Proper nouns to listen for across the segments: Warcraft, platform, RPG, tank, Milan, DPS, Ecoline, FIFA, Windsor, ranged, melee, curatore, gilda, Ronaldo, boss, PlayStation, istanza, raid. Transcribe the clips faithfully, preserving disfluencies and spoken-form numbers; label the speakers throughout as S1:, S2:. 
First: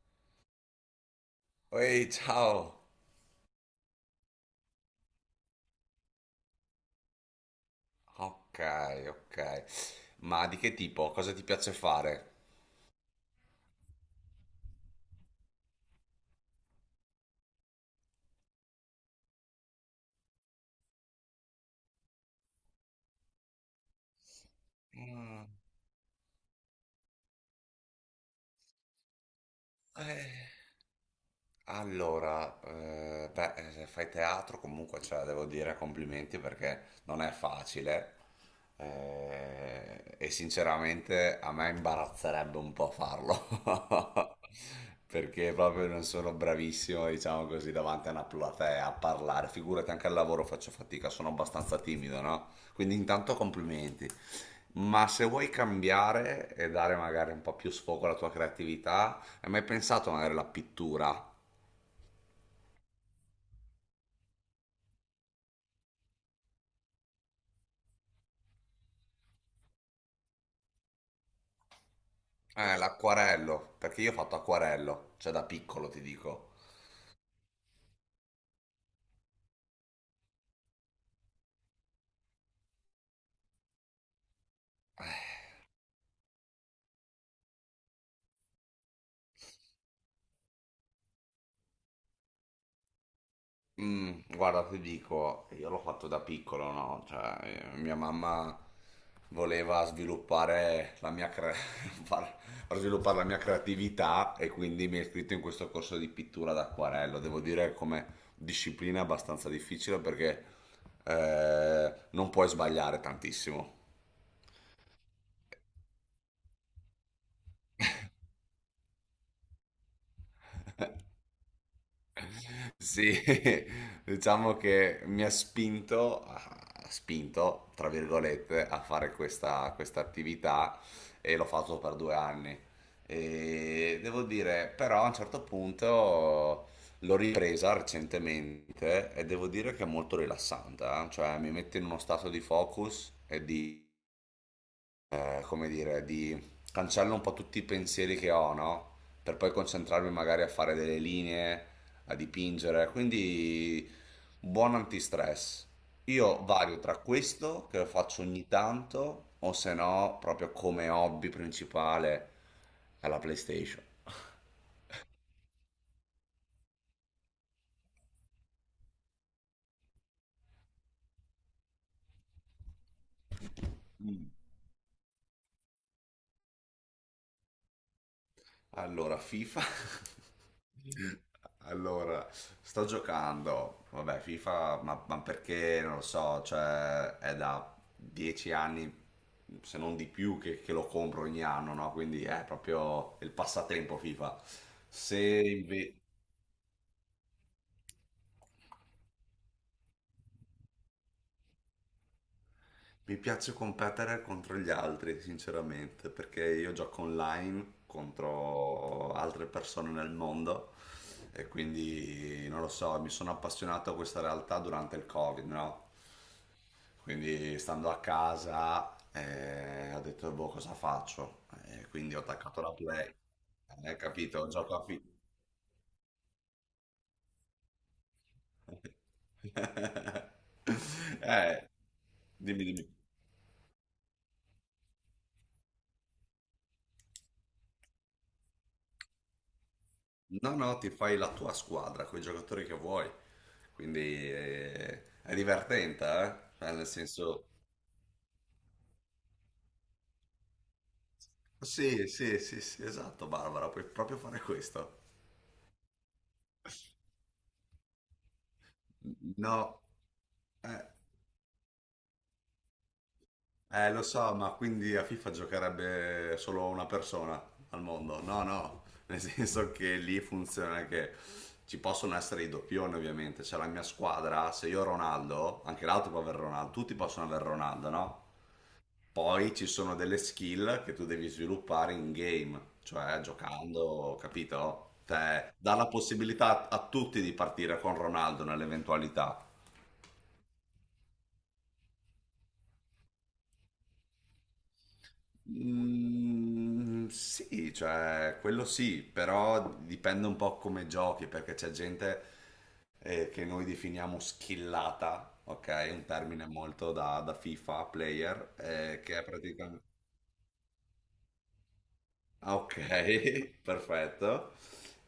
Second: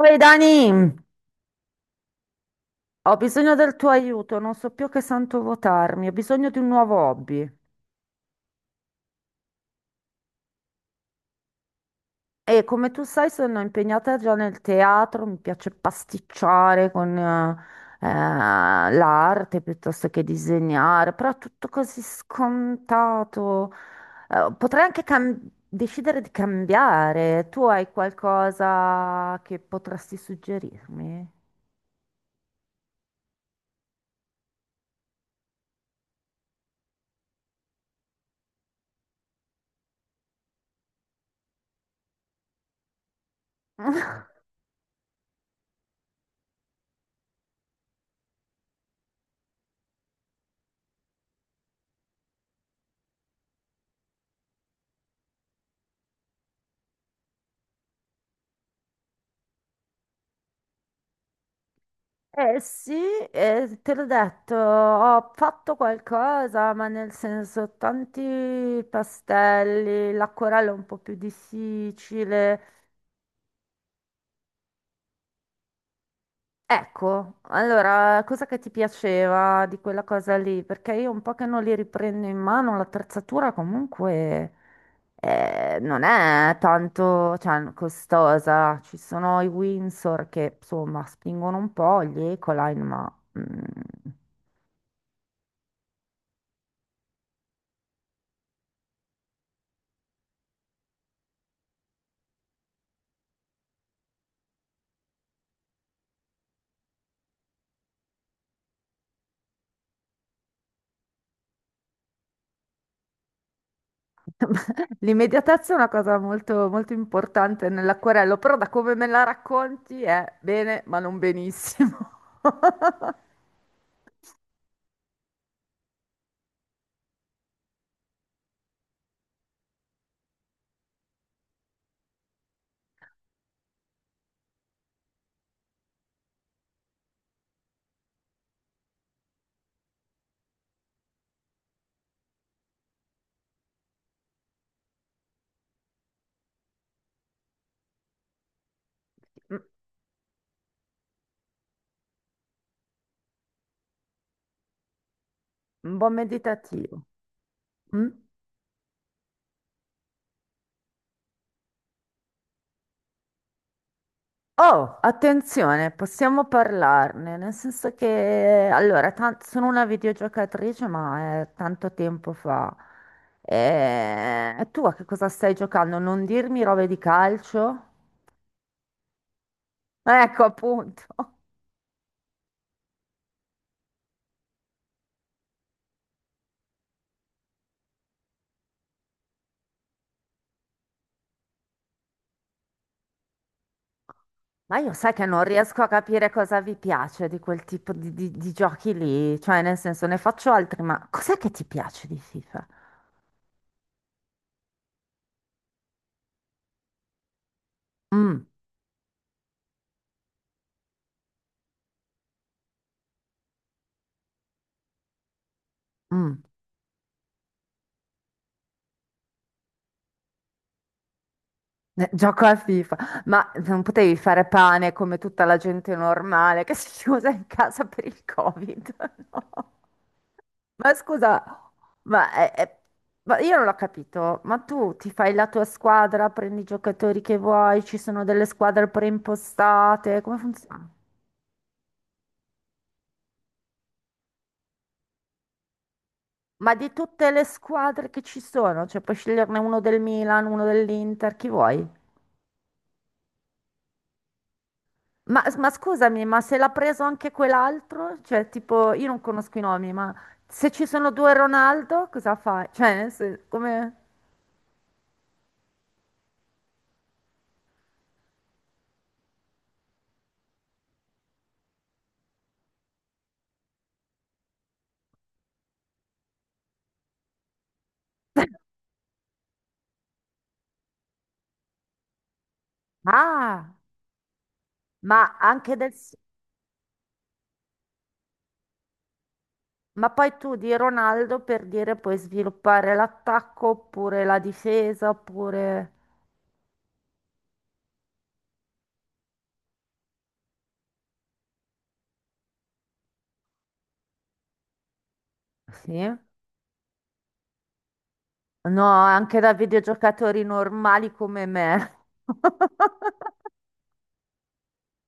S1: Oi Dani,
S2: Ehi, ciao!
S1: ho bisogno del tuo aiuto, non so più che santo votarmi, ho bisogno di un nuovo hobby.
S2: Ok, ok. Ma di che tipo? Cosa ti piace fare?
S1: E come tu sai, sono impegnata già nel teatro, mi piace pasticciare con eh, eh, l'arte piuttosto che disegnare, però è tutto così scontato. Eh, potrei anche cam-
S2: Mm,
S1: decidere di cambiare. Tu hai qualcosa che potresti
S2: eh.
S1: suggerirmi?
S2: Allora, eh, beh, eh, se fai teatro comunque, cioè, devo dire complimenti perché non è facile eh, e sinceramente a me imbarazzerebbe un po' farlo perché proprio non sono bravissimo, diciamo così, davanti a una platea a parlare. Figurati, anche al lavoro faccio fatica, sono abbastanza timido, no? Quindi intanto complimenti. Ma se vuoi cambiare e dare magari un po' più sfogo alla tua creatività, hai mai pensato magari alla pittura?
S1: Eh sì, eh, te l'ho detto, ho fatto qualcosa, ma nel senso tanti pastelli, l'acquarello è un po' più
S2: Eh,
S1: difficile.
S2: l'acquarello, perché io ho fatto acquarello, cioè da piccolo ti dico.
S1: Ecco, allora, cosa che ti piaceva di quella cosa lì? Perché io un po' che non li riprendo in mano, l'attrezzatura comunque eh, non è tanto, cioè, costosa. Ci sono i Windsor che, insomma, spingono un po', gli Ecoline, ma... mm,
S2: Mm, guarda, ti dico, io l'ho fatto da piccolo, no? Cioè, eh, mia mamma voleva sviluppare la mia, cre- far- far sviluppare la mia creatività e quindi mi ha iscritto in questo corso di pittura d'acquarello. Devo dire come disciplina abbastanza difficile perché eh, non puoi sbagliare tantissimo.
S1: L'immediatezza è una cosa molto, molto importante nell'acquerello, però da come me la racconti è bene, ma non benissimo.
S2: Sì, diciamo che mi ha spinto, ha spinto, tra virgolette, a fare questa, questa attività e l'ho fatto per due anni. E devo dire, però a un certo punto l'ho ripresa recentemente e devo dire che è molto rilassante, eh. Cioè mi mette in uno stato di focus eh, come dire, di cancello un po' tutti i pensieri che ho, no? Per poi
S1: Mm,
S2: concentrarmi magari a fare delle linee, a dipingere. Quindi buon antistress.
S1: un buon
S2: Io vario tra
S1: meditativo.
S2: questo, che lo
S1: Mm.
S2: faccio ogni tanto, o se no, proprio come hobby principale alla PlayStation.
S1: Oh, attenzione, possiamo parlarne, nel senso che, allora, tan- sono una videogiocatrice, ma è tanto tempo fa. E... e tu a che cosa stai giocando? Non dirmi robe di calcio?
S2: Allora, FIFA.
S1: Ecco, appunto.
S2: Allora, sto giocando, vabbè, FIFA, ma, ma perché non lo so, cioè è da dieci anni, se non di più, che, che lo compro ogni anno, no? Quindi è proprio il passatempo FIFA.
S1: Ma io sai
S2: Se
S1: che non riesco a
S2: inve-
S1: capire cosa vi piace di quel tipo di, di- di giochi lì, cioè nel senso ne faccio altri, ma cos'è che ti piace di FIFA?
S2: mi piace competere contro gli altri, sinceramente, perché io gioco online
S1: Mm,
S2: contro altre persone nel mondo e quindi non lo so, mi sono appassionato a questa realtà durante il Covid, no?
S1: mm,
S2: Quindi stando a casa eh, ho detto, boh, cosa faccio? E
S1: eh,
S2: quindi ho
S1: gioco a
S2: attaccato la
S1: FIFA,
S2: Play.
S1: ma non
S2: Hai
S1: potevi fare
S2: capito? Gioco a
S1: pane
S2: fi...
S1: come tutta la gente normale che si chiusa in casa per il Covid, no? Ma scusa,
S2: Eh,
S1: ma, è-
S2: dimmi,
S1: è-
S2: dimmi.
S1: ma io non l'ho capito, ma tu ti fai la tua squadra, prendi i giocatori che vuoi, ci sono delle squadre preimpostate, come
S2: No, no,
S1: funziona?
S2: ti fai la tua squadra con i giocatori che vuoi. Quindi eh, è divertente, eh? Cioè,
S1: Ma
S2: nel
S1: di tutte le
S2: senso...
S1: squadre che ci sono, cioè puoi sceglierne uno del Milan, uno dell'Inter, chi vuoi?
S2: Sì, sì, sì, sì, esatto, Barbara, puoi proprio fare questo.
S1: Ma, ma scusami, ma se l'ha preso anche quell'altro? Cioè, tipo, io non conosco i
S2: No,
S1: nomi, ma se ci
S2: eh.
S1: sono due Ronaldo, cosa fai? Cioè, nel sen-
S2: Eh,
S1: come...
S2: lo so, ma quindi a FIFA giocherebbe solo una persona al mondo? No, no, nel senso che lì funziona che ci possono essere i doppioni, ovviamente. C'è la mia squadra, se io ho Ronaldo, anche l'altro può avere Ronaldo, tutti possono avere Ronaldo, no? Poi ci sono delle skill che tu devi sviluppare in game, cioè
S1: Ah,
S2: giocando, capito?
S1: ma
S2: Cioè, dà
S1: anche
S2: la
S1: del... s-
S2: possibilità a tutti di partire con Ronaldo nell'eventualità.
S1: ma poi tu di Ronaldo per dire puoi sviluppare l'attacco oppure la difesa, oppure...
S2: Mm, sì, cioè quello sì, però dipende un po' come giochi, perché c'è gente eh, che noi definiamo skillata, ok? Un
S1: Sì?
S2: termine molto da, da FIFA player,
S1: No,
S2: eh, che è
S1: anche da
S2: praticamente...
S1: videogiocatori normali come me.
S2: Ah, ok, perfetto.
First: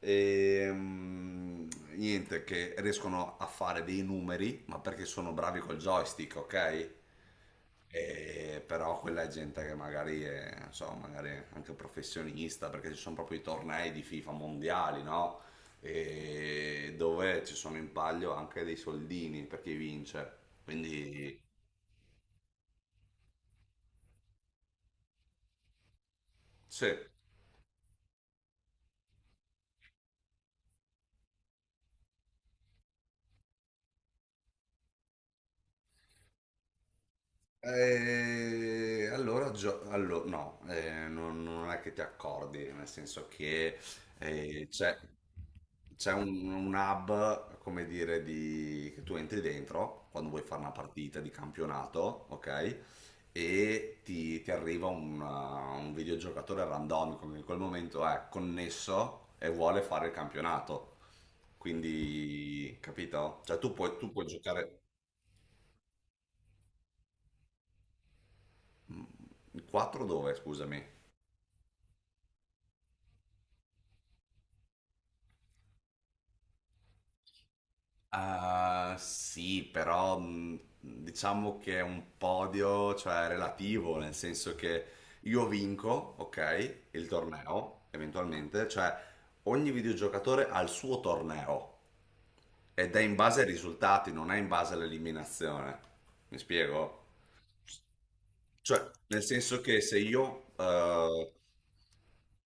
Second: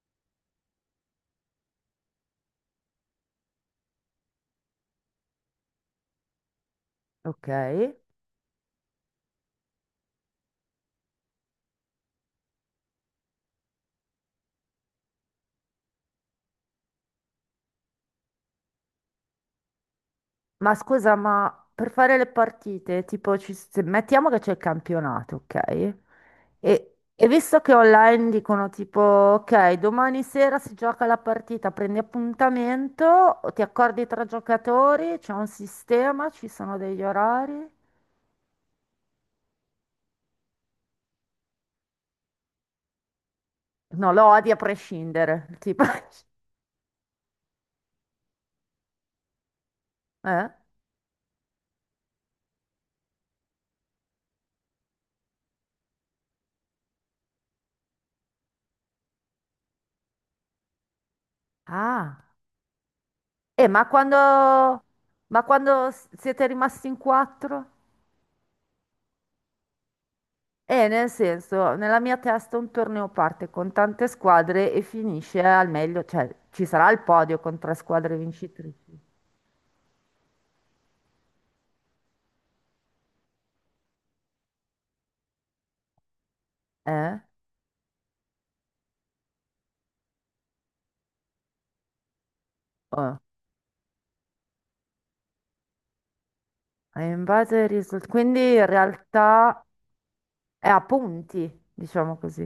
S2: Ehm, Niente, che riescono a fare dei numeri, ma perché sono bravi col joystick, ok?
S1: Ok.
S2: E però quella è gente che magari è, non so, magari anche professionista, perché ci sono proprio i tornei di FIFA mondiali, no? E dove ci sono in palio anche dei soldini per chi vince.
S1: Ma scusa,
S2: Quindi,
S1: ma per fare le partite, tipo, ci- se- mettiamo che c'è il campionato, ok?
S2: sì,
S1: E, e visto che online dicono tipo, ok, domani sera si gioca la partita, prendi appuntamento, o ti accordi tra giocatori, c'è un sistema, ci sono degli orari.
S2: Eh, allora, gio- allo- no, eh, non, non è che ti accordi, nel senso che
S1: No, lo odi a
S2: eh, c'è
S1: prescindere, tipo.
S2: c'è un, un hub, come dire, di- che tu entri dentro quando vuoi
S1: Eh?
S2: fare una partita di campionato, ok? E ti, ti arriva un, uh, un videogiocatore randomico che in quel momento è connesso e vuole fare il campionato.
S1: Ah,
S2: Quindi, capito? Cioè
S1: eh,
S2: tu
S1: ma
S2: puoi, tu puoi giocare
S1: quando, ma quando s- siete rimasti in quattro?
S2: quattro dove, scusami?
S1: E nel senso, nella mia testa un torneo parte con tante squadre e finisce al meglio, cioè ci sarà il podio con tre squadre
S2: Ah,
S1: vincitrici.
S2: sì, però mh, diciamo che è un podio, cioè relativo, nel senso che io vinco, ok, il
S1: Eh?
S2: torneo, eventualmente, cioè ogni videogiocatore ha il suo torneo ed è in
S1: Oh.
S2: base ai risultati, non è in base all'eliminazione. Mi
S1: E
S2: spiego?
S1: in base ai risultati. Quindi in
S2: Cioè, nel senso
S1: realtà
S2: che se io
S1: è a
S2: eh,
S1: punti, diciamo così.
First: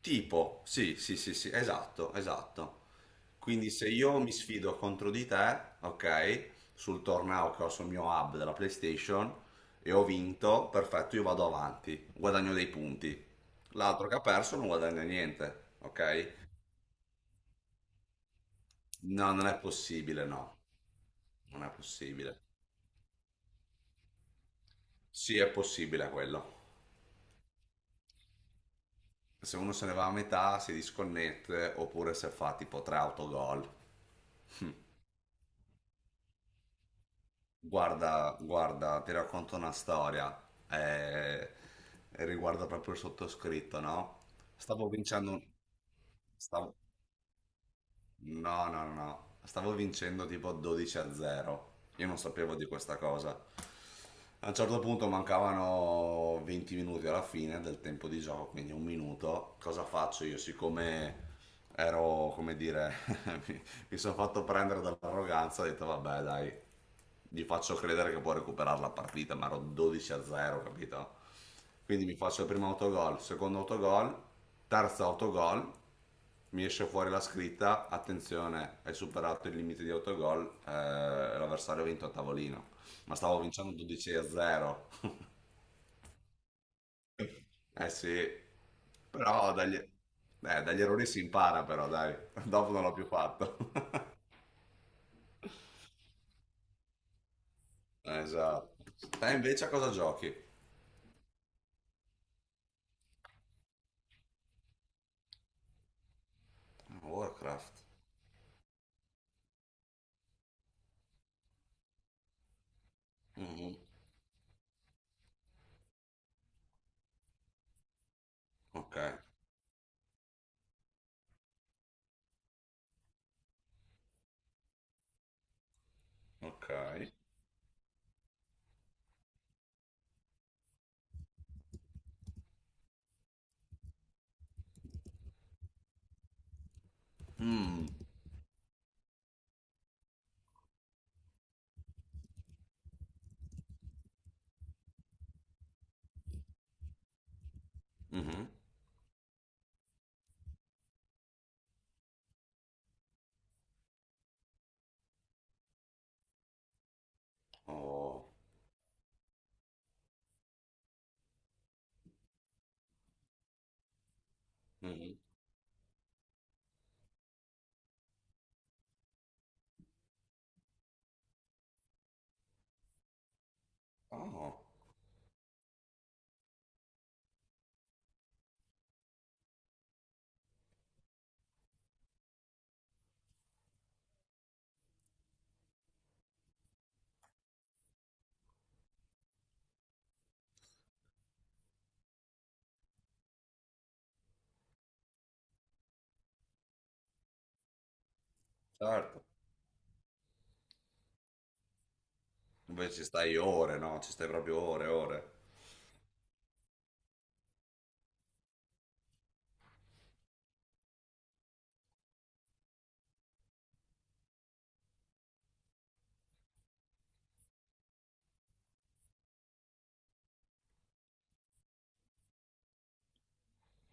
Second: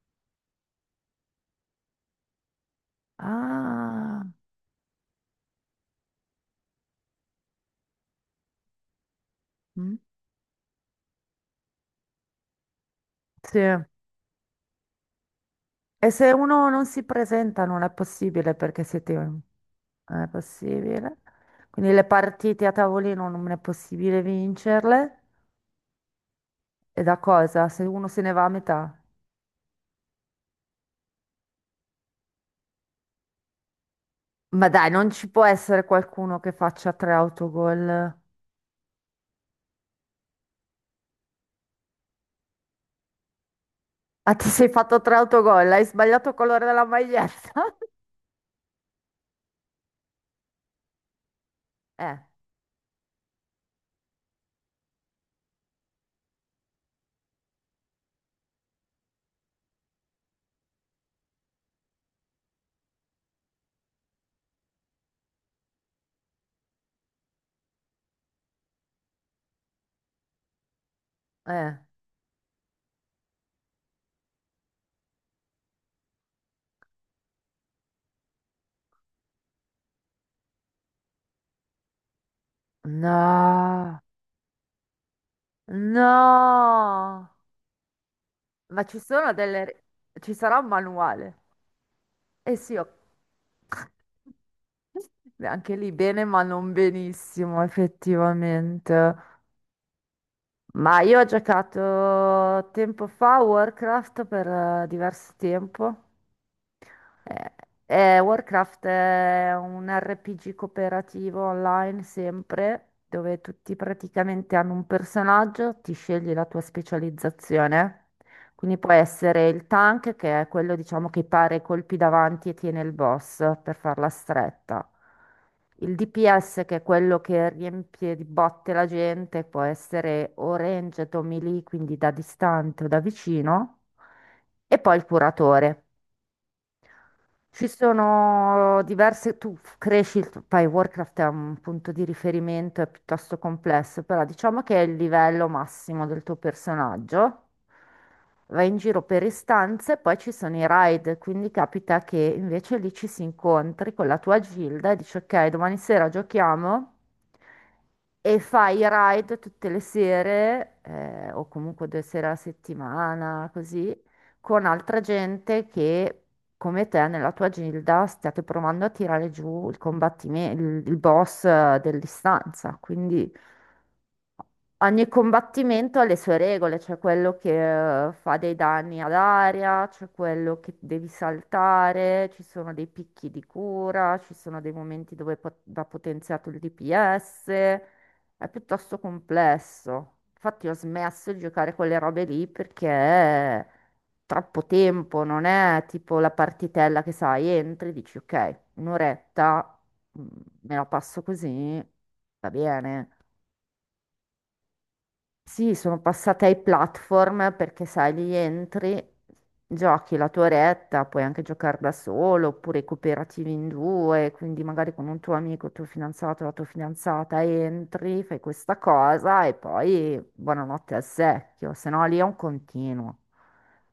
S2: Tipo, sì, sì, sì, sì, esatto, esatto. Quindi se io
S1: Ah,
S2: mi sfido contro di te, ok, sul torneo che ho sul mio hub della PlayStation e
S1: mm,
S2: ho vinto, perfetto, io vado avanti, guadagno dei punti.
S1: sì. E
S2: L'altro che ha perso non guadagna niente,
S1: se
S2: ok?
S1: uno non si presenta non è possibile perché siete...
S2: No, non è
S1: Non
S2: possibile,
S1: è
S2: no,
S1: possibile.
S2: non è
S1: Quindi le
S2: possibile.
S1: partite a tavolino non è possibile vincerle.
S2: Sì, è possibile quello.
S1: E da cosa? Se uno se ne va a metà.
S2: Se uno se ne va a metà, si disconnette, oppure se fa tipo tre autogol.
S1: Ma dai, non ci può essere qualcuno che faccia tre autogol.
S2: Guarda, guarda, ti racconto una storia, eh, riguarda proprio il sottoscritto, no?
S1: Ah, ti sei
S2: Stavo
S1: fatto tre
S2: vincendo, un-
S1: autogol, hai sbagliato il colore
S2: stavo,
S1: della maglietta?
S2: no, no, no, no. Stavo vincendo tipo 12 a 0, io
S1: Eh,
S2: non sapevo di questa cosa. A un certo punto mancavano venti minuti alla fine del tempo di gioco, quindi un minuto, cosa faccio io? Siccome ero, come dire, mi, mi sono fatto prendere dall'arroganza, ho detto vabbè dai, gli faccio credere che può recuperare la partita, ma ero 12 a 0, capito?
S1: eh.
S2: Quindi mi faccio il primo autogol, secondo autogol, terzo autogol, mi esce fuori la scritta, attenzione, hai superato il limite di autogol, eh, l'avversario ha vinto a tavolino, ma stavo vincendo
S1: No,
S2: 12 a 0.
S1: no.
S2: Eh sì,
S1: Ma ci sono
S2: però
S1: delle...
S2: dagli,
S1: re-
S2: eh,
S1: ci sarà un
S2: dagli errori si
S1: manuale.
S2: impara però, dai,
S1: Eh
S2: dopo
S1: sì,
S2: non
S1: ho-
S2: l'ho più fatto.
S1: Beh, anche lì bene, ma non benissimo,
S2: Eh, Esatto.
S1: effettivamente.
S2: Te invece a cosa giochi?
S1: Ma io ho giocato tempo fa a Warcraft per eh, diverso tempo. Eh,
S2: Warcraft.
S1: eh, Warcraft è un R P G cooperativo online sempre, dove tutti
S2: Mhm.
S1: praticamente hanno un personaggio, ti scegli la tua specializzazione. Quindi può
S2: Ok,
S1: essere il tank, che è quello, diciamo, che pare i colpi davanti e tiene il boss per farla stretta. Il D P S,
S2: ok.
S1: che è quello che riempie di botte la gente, può essere o ranged o melee, quindi da distante o da vicino. E poi il curatore. Ci
S2: Mm.
S1: sono diverse, tu f- cresci, il- tuo- poi Warcraft è un punto di riferimento, è piuttosto complesso, però diciamo che è il livello massimo del tuo personaggio.
S2: Mhm.
S1: Vai in giro per istanze, poi ci sono i raid, quindi capita che invece lì ci si incontri con la tua gilda e dici ok, domani sera giochiamo
S2: Oh.
S1: e fai i raid tutte le sere, eh, o comunque due sere alla settimana, così, con altra
S2: Mhm.
S1: gente che, come te, nella tua gilda, stiate provando a tirare giù il combattimento, il, il boss eh, dell'istanza. Quindi
S2: Oh,
S1: ogni combattimento ha le sue regole, c'è quello che eh, fa dei danni ad aria, c'è quello che devi saltare, ci sono dei picchi di cura, ci sono dei momenti dove pot- va potenziato il D P S, è piuttosto complesso. Infatti ho smesso di giocare quelle robe lì perché è troppo tempo, non è tipo la partitella che sai, entri, dici ok,
S2: certo.
S1: un'oretta, mm, me la passo così, va
S2: Invece ci
S1: bene.
S2: stai ore, no? Ci stai proprio ore, ore.
S1: Sì, sono passata ai platform perché sai, lì entri, giochi la tua retta, puoi anche giocare da solo oppure cooperativi in due, quindi magari con un tuo amico, il tuo fidanzato, la tua fidanzata entri, fai questa cosa e poi buonanotte al secchio, se no lì è un continuo.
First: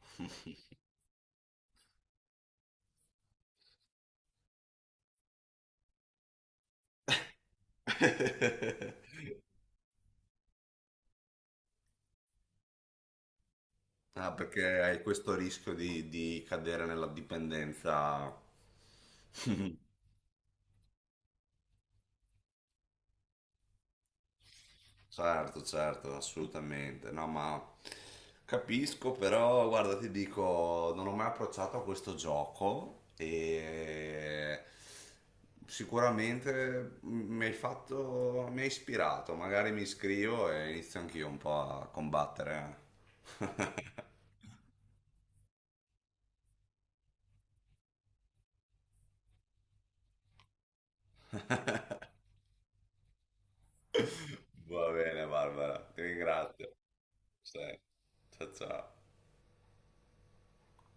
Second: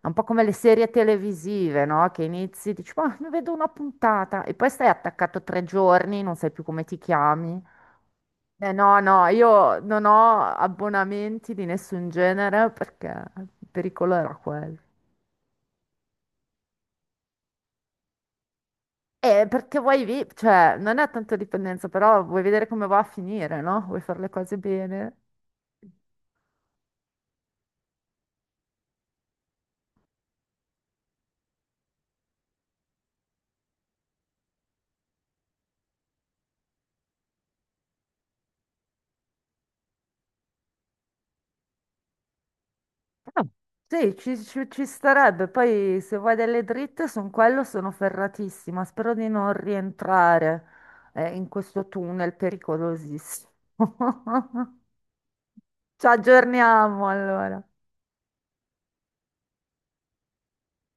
S1: È un po' come le serie televisive, no? Che inizi, dici, ma mi vedo una puntata e poi stai attaccato tre giorni, non sai più come ti chiami. Eh, no, no, io non ho abbonamenti di nessun genere perché il pericolo
S2: Ah,
S1: era quello.
S2: perché hai questo rischio di, di cadere nella dipendenza.
S1: Eh, perché vuoi vi, cioè, non è tanto dipendenza, però vuoi vedere come va a finire, no? Vuoi fare le cose bene.
S2: Certo, certo, assolutamente. No, ma capisco, però guarda, ti dico, non ho mai approcciato a questo gioco e sicuramente mi hai fatto, mi hai ispirato, magari mi iscrivo e inizio anch'io un po' a combattere.
S1: Ah, sì, ci, ci- ci starebbe. Poi se vuoi delle dritte su quello sono ferratissima. Spero di non rientrare eh, in questo tunnel pericolosissimo.
S2: Va bene, Barbara, ti
S1: Ci
S2: ringrazio.
S1: aggiorniamo
S2: Sì.
S1: allora.
S2: Ciao ciao.